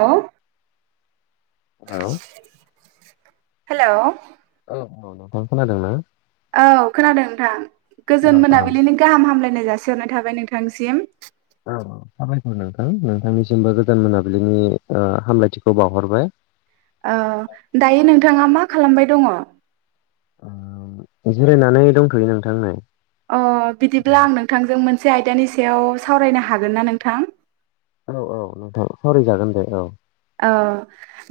औ hello hello औ नोंथां खोनादों ना औ खोनादों नोंथां औ गोजोन औ मोनाबिलिनि गाहाम हामलाय नाय जासिहरनाय थाबाय नोंथांनिसिम औ साबायखर नोंथां नोंथांनिसिमबो गोजोन मोनाबिलिनि हामलायथिखौ बावहरबाय ओ दायो नोंथाङा मा खालामबाय दङ जिरायनानै दंथ'यो नोंथां नै अ बिदिब्ला आं नोंथांजों मोनसे आयदानि सायाव सावरायनो हागोन ना नोंथां औ औ नोंथां सावरायजागोन दे औ औ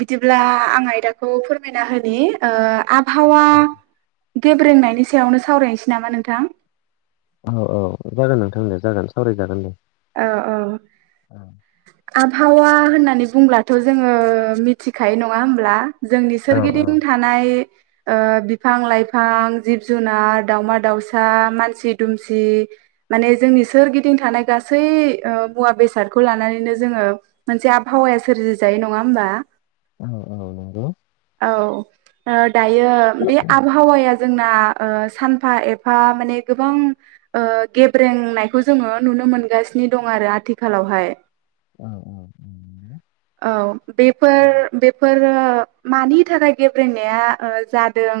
बिदिब्ला आं आयदाखौ फोरमायना होनि ओ आबहावा गेब्रेंनायनि सायावनो सावरायनोसै नामा नोंथां औ औ जागोन नोंथां दे जागोन सावरायजागोन दे अ औ औ आबहावा होननानै बुंब्लाथ' जोङो मिथिखायो नङा होमब्ला जोंनि औ सोरगिदिं औ थानाय ओ बिफां लाइफां जिब जुनार दाउमा दाउसा मानसि दुमसि माने जोंनि सोरगिदिं थानाय गास गासै ओ मुवा बेसादखौ लानानैनो जोङो मोनसे आबहावाया सोरजि जायो नङा होमबा औ औ नंगौ औ ओ दायो बे आबहावाया जोंना ओ सानफा एफा माने गोबां ओ गेब्रेंनायखौ जोङो नुनो मोन गासिनो दं आरो आथिखालावहाय अ अ औ बेफोर बेफोर ओ मानि थाखाय गेब्रेनाया जादों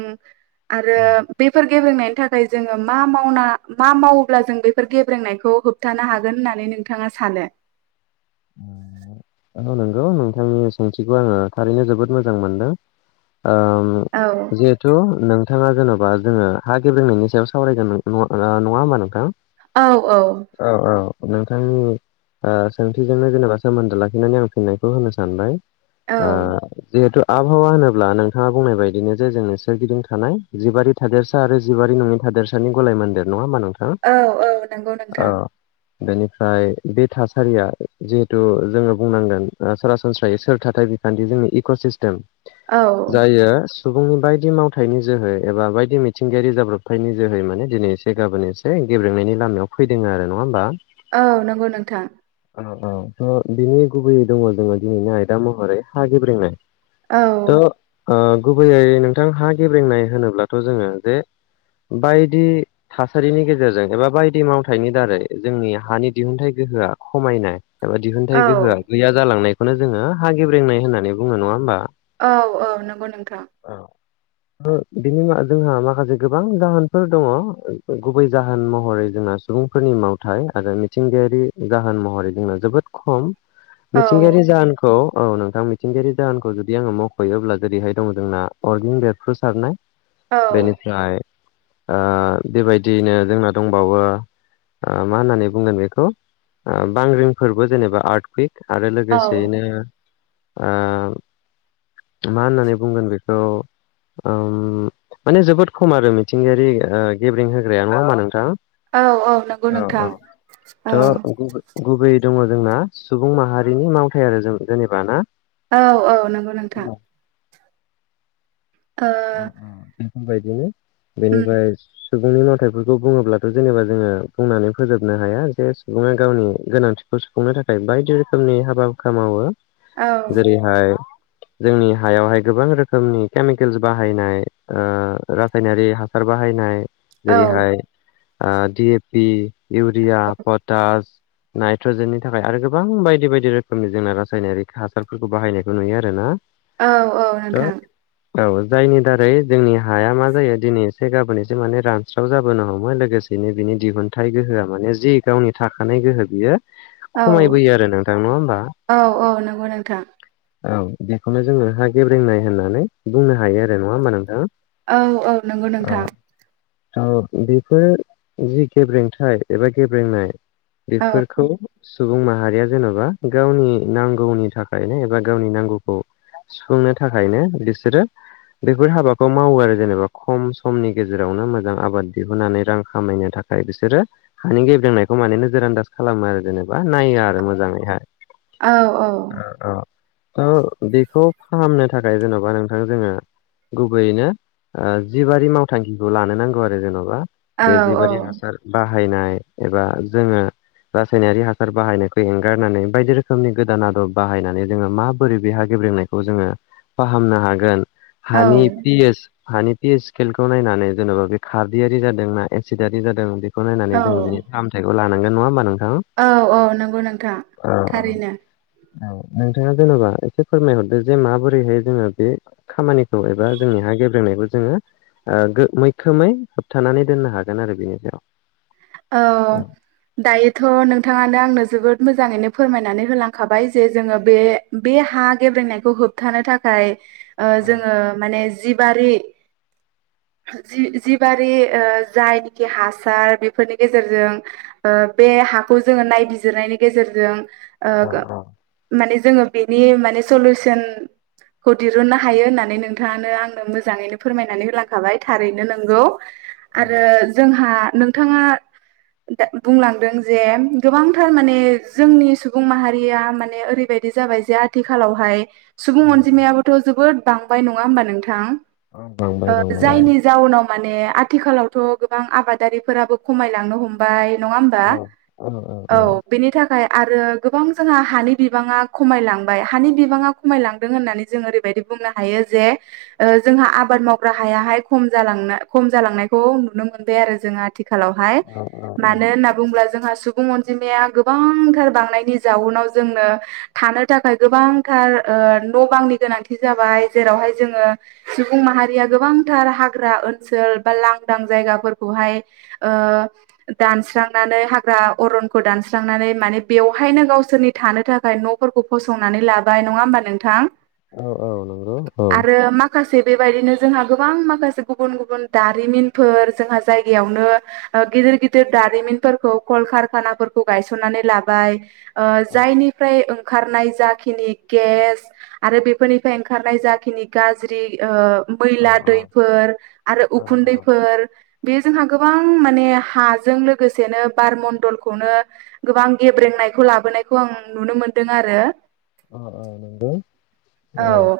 आरो औ बेफोर गेब्रेंनायनि थाखाय जोङो मा मावना मा मावोब्ला जों बेफोर गेब्रेंनायखौ होबथानो हागोन होननानै नोंथाङा सानो औ नंगौ नोंथांनि सोंथिखौ आङो थारैनो जोबोद मोजां मोनदों ओम औ जिहेथु नों नोंथाङा जेन'बा जोङो हा गेबेंनायनि सायाव सावरायगोन नङा होमबा नोंथां औ औ औ औ नोंथांनि सोंथिजोंनो जेनेबा सोमोन्दो लाखिनानै आं फिननायखौ होनो सानबाय औ आ जिहेतु आबहावा होनोब्ला नोंथाङा बुंनाय बायदिनो जे जोंनो सोरगिदिं थानाय जिबारि थादेरसा आरो जिबारि नङैनि था हादोरसानि गलाय ममन्देर नङा ओमबा नोंथां औ औ नंगौ औ नोंथां बेनिफ्राय बे थासारिया जिहेतु जोङो बुंनांगोन सरासनस्रायै सोर थाथाय बिखान्थि जोंनि इक' सिस्टेम औ जायो सुबुंनि बायदि मावथायाइनि जोहै एबा बायदि मिथिंगायारि जाब्रबथायनि जोहै माने दिनै एसे गाबोन एसै गेब्रेंनायनि लामायाव फैदों आरो नङा होमबा? औ नंगौ नोंथां औ औ त' बिनि गुबैयै दङ जोङो दिनैनि आयदा महरै हा गेब्रेंनाय औ थ' ओ गुबैयै नोंथां हा गेब्रेंनाय होनोब्लाथ' जोङो जे बायदि थासारिनि गेजेरजों एबा बायदि मावथायनि दारै जोंनि हानि दिहुनथाइ गो [unintelligible] खमायनाय एबा औ दिहुनथाइ गोहोआ गैया जालांनायखौनो जोङो हा गेब्रेंनाय होननानै बुङो नङा होमबा? औ औ नंगौ नोंथां। उम बिनि [unintelligible] जोंहा माखासे गोबां जाहोनफोर दङ गुबै जाहोन महरै जोंहा सुबुंफोरनि मावथाय आरो मिथिंगायारि जाहोन महरै जोंनाव जोबोद खम औ मिथिंगायारि जाहोनखौ औ नोंथां मिथिंगायारि जाहोनखौ जुदि आङो मख'योब्ला जेरैहाय दङ जोंना अरगें बेरफ्रुसारनाय औ बेनिफ्राय आ बेबायदियैनो जोंना दंबावो मा होननानै बुंगोन बेखौ ओ बांग्रिं फोरबो जेनेबा आर्ट कुइक आरो औ लोगोसेयैनो आ मा होननानै बुंगोन बेखौ ओम माने जोबोद खम आरो मिथिंगायारि ओ गेब्रेंहोग्राया नङा होनबा नोंथां? औ औ नंगौ नोंथां औ। थ' गुबैयै दङ जोंना सुबुं माहारिनि मावथाय आरो जों जेनेबा ना औ औ नंगौ नोंथां। ओ बायदिनो उम बेनिफ्राय सुबुंनि मावथायफोरखौ बुङोब्लाथ' जेनेबा जोङो बुंनानै फोजोबनो हाया जे सुबुङा गावनि गोनांथि खौ सुफुंनो थाखाय बायदि रोखोमनि हाबा-हुखा मावो । औ जेरैहाय जोंनि हायावहाय गोबां रोखोमनि केमिकेल बाहायनाय, ओ रासायनारि हासार बाहायनाय औ जेरैहाय- आ डिएपि, इउरिया, पटास नाइट्रजेननि थाखाय आरो गोबां बायदि बायदि रोखोमनि जोंना रासायनारि हासारफोरखौ बाहायनायखौ नुयो आरो ना। औ औ नोंथां औ जायनि दारै जोंनि हाया मा जायो दिनै एसे गाबोन एसे माने रानस्राव जाबोनो हमो लोगोसेनो बिनि दिहुनथाइ गोहोआ माने जि गावनि थाखानाय गोहो बियो औ खमायबोयो आरो नोंथां नङा होमबा? औ औ नंगौ नोंथां औ बेखौनो जोङो हा गेब्रेंनाय होननानै बुंनो हायो आरो नङा होमबा नोंथां औ औ नंगौ नोंथां। ओ बेफोर जि गेब्रेंथाय एबा गेब्रेंनाय औ बेफोरखौ सुबुं माहारिया जेन'बा गावनि नांगौनि थाखायनो एबा गावनि नांगौखौ सुफुंनो थाखायनो बिसोरो बेफोर हाबाखौ मावो आरो जेनेबा खम समनि गेजेरावनो मोजां आबाद दिहुननानै रां खामायनो थाखाय। बिसोरो हानि गेब्रेनायखौ माने नोजोर आन्दाज खालामा आरो जेनेबा नाया आरो मोजाङैहाय। औ औ। ओ बेखौ फाहामनो थाखाय जेन'बा नोंथां जोङो गुबैयैनो जिबारि मावथांखिखौ लानो नांगौ आरो जेन'बा। औ जे जिबारि हासार बाहायनाय एबा जोङो रासायनारि हासार बाहायनायखौ एंगारनानै बायदि रोखोमनि गोदान आदब बाहायनानै जोङो माबोरै बे हा गे ब्रेंनायखौ जोङो फाहामनो हागोन औ हानि पि एस हानि पि ए स्केलखौ नायनानै जेन'बा बे खारदैयारि जादों ना एसिदारि जादों बे बेखौ नायनानै औ जों बिनि फामथायखौ लानांगोन नङा होमबा नों औ औ नंगौ नोंथां थारैनो। औ नोंथाङा जेन'बा एसे फोरमायहरदो जे माबोरैहाय जोङो बे खामानिखौ औ एबा जोंनि हा गेब्रेंनायखौ जोङो ओ मैखोमै होबथानानै दोननो हागोन आरो बिनि सायाव औ। दायोथ' नोंथाङानो आंनो जोबोद मोजाङैनो फोरमायनानै होलांखाबाय जे जोङो बे बे हा गेब्रेनायखौ होबथानो थाखाय ओ जोङो माने जिबारि जि जिबारि ओ जायनिखि हासार बे फोरनि गेजेरजों ओ बे हाखौ जोङो नायबिजिरनायनि गेजेरजों ओ माने जोङो बेनि माने स'लुस'न खौ दिहुननो हायो होननानै नोंथाङानो आंनो मोजाङैनो फोरमायनानै होलांखाबाय थारैनो नोंगौ। आरो जोंहा नोंथाङा दा बुंलांदों जे गोबांथार माने जोंनि सुबुं माहारिया माने ओरैबाय दि जाबाय जे आथिखालावहाय सुबुं अनजिमायाबोथ' जोबोद बांबाय नङा होमबा नोंथां। ओ बांबाय बांबाय औ जायनि जाउनाव माने आथिखालावथ' गोबां आबादारिफोराबो खमायलांनो हमबाय नङा होमबा औ बेनि थाख खाय आरो गोबां जोंहा हानि बिबाङा खमायलांबाय हानि बिबाङा खमायलांदों होननानै जों ओरैबायदि बुंनो हायो जे ओ जोंहा आबाद मावग्रा हायाहाय खम खम जालांनायखौ नुनो मोनबाय आरो जों आथिखालाव हायो मानो होनना बुङोब्ला जोंहा सुबुं अनजिमाया गोबांथार बांनायनि जाउनाव जोंनो थानो थाखाय गोबांथार ओ न' बांनि गोनांथि जाबाय जेरावहाय जोङो सुबुं माहारिया गोबांथार हाग्रा ओनसोल बा लांदां जायगाफोरखौहाय ओ दानस्रांनानै हाग्रा अरनखौ दानस्रांनानै माने बेवहायनो गाव सोरनि थानो थाखाय न'फोरखौ फसंनानै लाबाय नङा होमबा नोंथां । औ औ नंगौ औ। माखासे बेबायदिनो जोंहा गोबां माखासे गुबुन गुबुन दारिमिनफोर जोंहा जाय बेयावनो ओ गिदिर गिदिर दारिमिनफोरखौ कलकारखानाफोरखौ गायसननानै लाबाय ओ जायनिफ्राय ओंखारनाय जाखिनि गेस आरो बेफोरनिफ्राय ओंखारनाय जाखिनि गाज्रि ओ बैला दैफोर आरो उखुन्दैफोर बेयो जोंहा गोबां माने हाजों लोगोसेनो बार मणडलखौनो गोबां गेब्रें नायखौ लाबोनायनायखौ आं नुनो मोनदों आरो अह अह नंगौ औ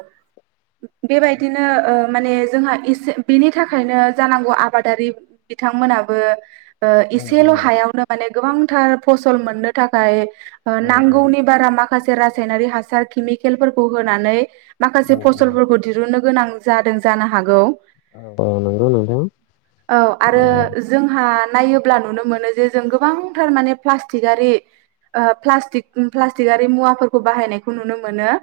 बेबायदिनो ओ माने जोंहा एसे बेनि थाखायनो जानांगौ आबादारि बिथांमोना बो ओ एसेल' हायावनो माने गोबांथार फसल मोननो थाखाय ओ नांगौनि बारा माखासे रासायनारि हासार केमिकेलफोरखौ होनानै माखासे फसलफोरखौ दिरुननो गोनां जादों जानो हागौ औ नंगौ नोंथां औ आरो जोंहा नायोब्ला नुनो मोनो जे जों गोबांथार माने प्लासटिक आरि ओ प्लास्टिक प्लास्टिकारि मुवाफोरखौ बाहायनायखौ नुनो मोनो।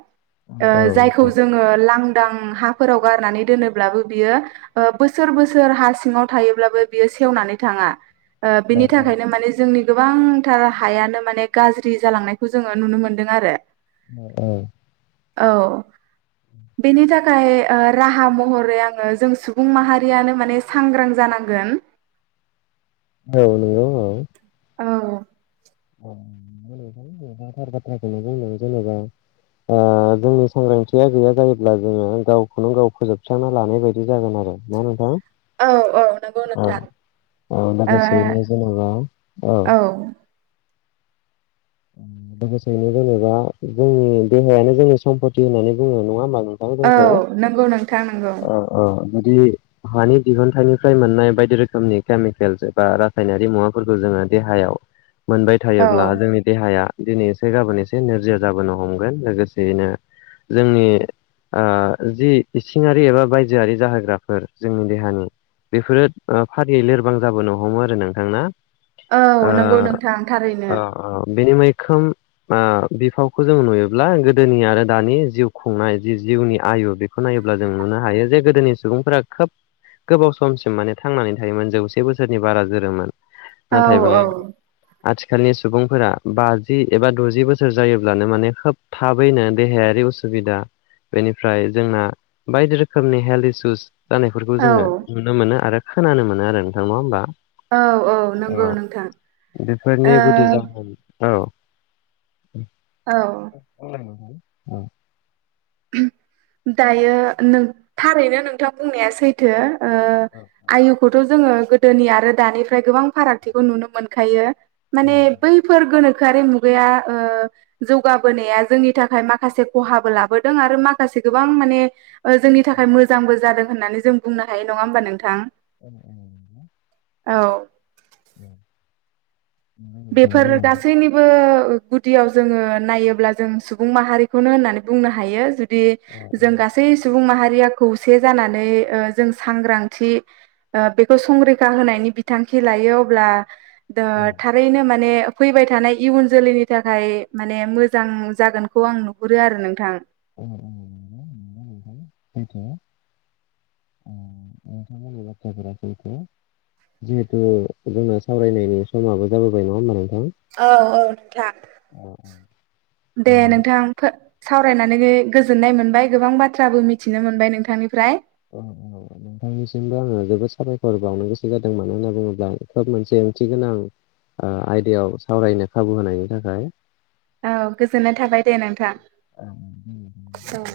ओ औ जायखौ नोंथां जोङो लां दां हाफोराव गारनानै दोनोब्लाबो बियो ओ बोसोर बोसोर हा सिङाव थायोब्लाबो बियो सेवनानै थाङा ओ बिनि थाखायनो माने जोंनि गोबांथार हायानो माने गाज्रि जालांनायखौ जोङो नुनो मोनदों आरो औ औ औ बेनि थाखाय ओ राहा महरै आङो जों सुबुं माहारियानो माने सांग्रां जानां गोन औ नंगौ औ औ नंगौ नोंथां नोंथांआ थार बाथ्राखौनो बुंदों जेनेबा। ओ जोंनि सांग्रांथिया गैया जायोब्ला जोङो गावखौनो-गाव फोजोबस्रांना लानाय बायदि जागोन आरो ना नोंथां? औ-औ नंगौ नोंथां। ओ माखासेनि जेनेबा ओ। औ लोगोसेयैनो जेनेबा जोंनि देहायानो जोंनि समपति होननानै बुङो नङा होमबा औ नों नंगौ नोंथां नंगौ ओ-ओ बिदि हानि दिहुनथाइनिफ्राय मोननाय बायदि रोखोमनि केमिकेल्स एबा रासायनारि मुवाफोरखौ जों देहायाव मोनबाय औ थायोब्ला जोंनि हाया दिनै इसे गाबोन एसे नोरजिया जाबोनो हमगोन लोगोसेयैनो जोंनि ओ जि इसिंङारि एबा बायजोआरि जाहोग्राफोर जोंनि देहानि बेफोरो ओ फारियै लोरबां जाबोनो हमो आरो नोंथां ना? औ नंगौ नोंथां थारैनो। बेनि मैखोम ओ बिफावखौ जों नुयोब्ला गोदोनि आरो दानि जिउ खुंनाय जि जिउनि आयु बेखौ नायोब्ला जों नुनो हायो जे गोदोनि सुबुंफोरा खोब गोबाव समसिम माने थांनानै थायोमोन जौसे बोसोरनि बारा जोरोमोन। नाथायबा औ-औ। आथिखालनि सुबुंफोरा बाजि एबा द'जि बोसोर जायोब्लानो माने खोब थाबैनो देहायारि उसुबिदा बेनिफ्राय जोंना बायदि रोखोमनि हेल्थ इसुस जानायफोरखौ जोङो औ नुनो मोनो आरो खोनानो मोनो आरो नोंथां नङा होमबा? औ नंगौ औ नोंथां ओ बेफोरनि गुदि जाहोन औ। औ [inaudible] दायो नों थारैनो नोंथां बुंनाया सैथो। ओ आयुखौथ' जोङो गोदोनि आरो दानिफ्राय गोबां फारागथिखौ नुनो मोनखायो। माने बैफोर गोनो खोयारि मुगाया ओ जौगाबोनाया जोंनि थाखाय माखासे खहाबो लाबो दों आरो माखासे गोबां माने ओ जोंनि थाखाय मोजांबो जादों होननानै जों बुंनो हायो नङा होमबा नोंथां? औ-औ नोंथां। औ। बेफोर गासैनिबो गुदियाव जोंङो नायोब्ला जों सुबुं माहारिखौनो होन्नानै बुंनो हायो जु दि जों गासै सुबुं माहारि या खौसे जानानै ओ जों सांग्रांथि ओ बेखौ संरैखा होनायनि बिथां खि लायो अब्ला औ। बैनो माने फैबाय थानाय इयुन जोलैनि थाखाय माने मोजां जागोनखौ आं नुहुरो आरो नोंथां। सैथो' नोंथां बुंनाय बाथ्राफोरा सैथो जिहेथु जोंना सावरायनायनि समाबो जाबोबाय नङा होमबा नों औ औ नोंथां दे नोंथां सावरायनानै गो-गोजोननाय मोनबाय गोबां बाथ्राबो मिथिनो मोनबाय नोंथांनिफ्राय। औ औ नोंथांनिसिमबो आंङो जोबोद साबायखर बावनो गोसो जादों मानो होनना बुङोब्ला खोब मोनसे ओंथि गोनां आ आयदायाव सावरायनो खाबु होनायनि थाखाय। औ गोजोननाय थाबाय दे नोंथां औ।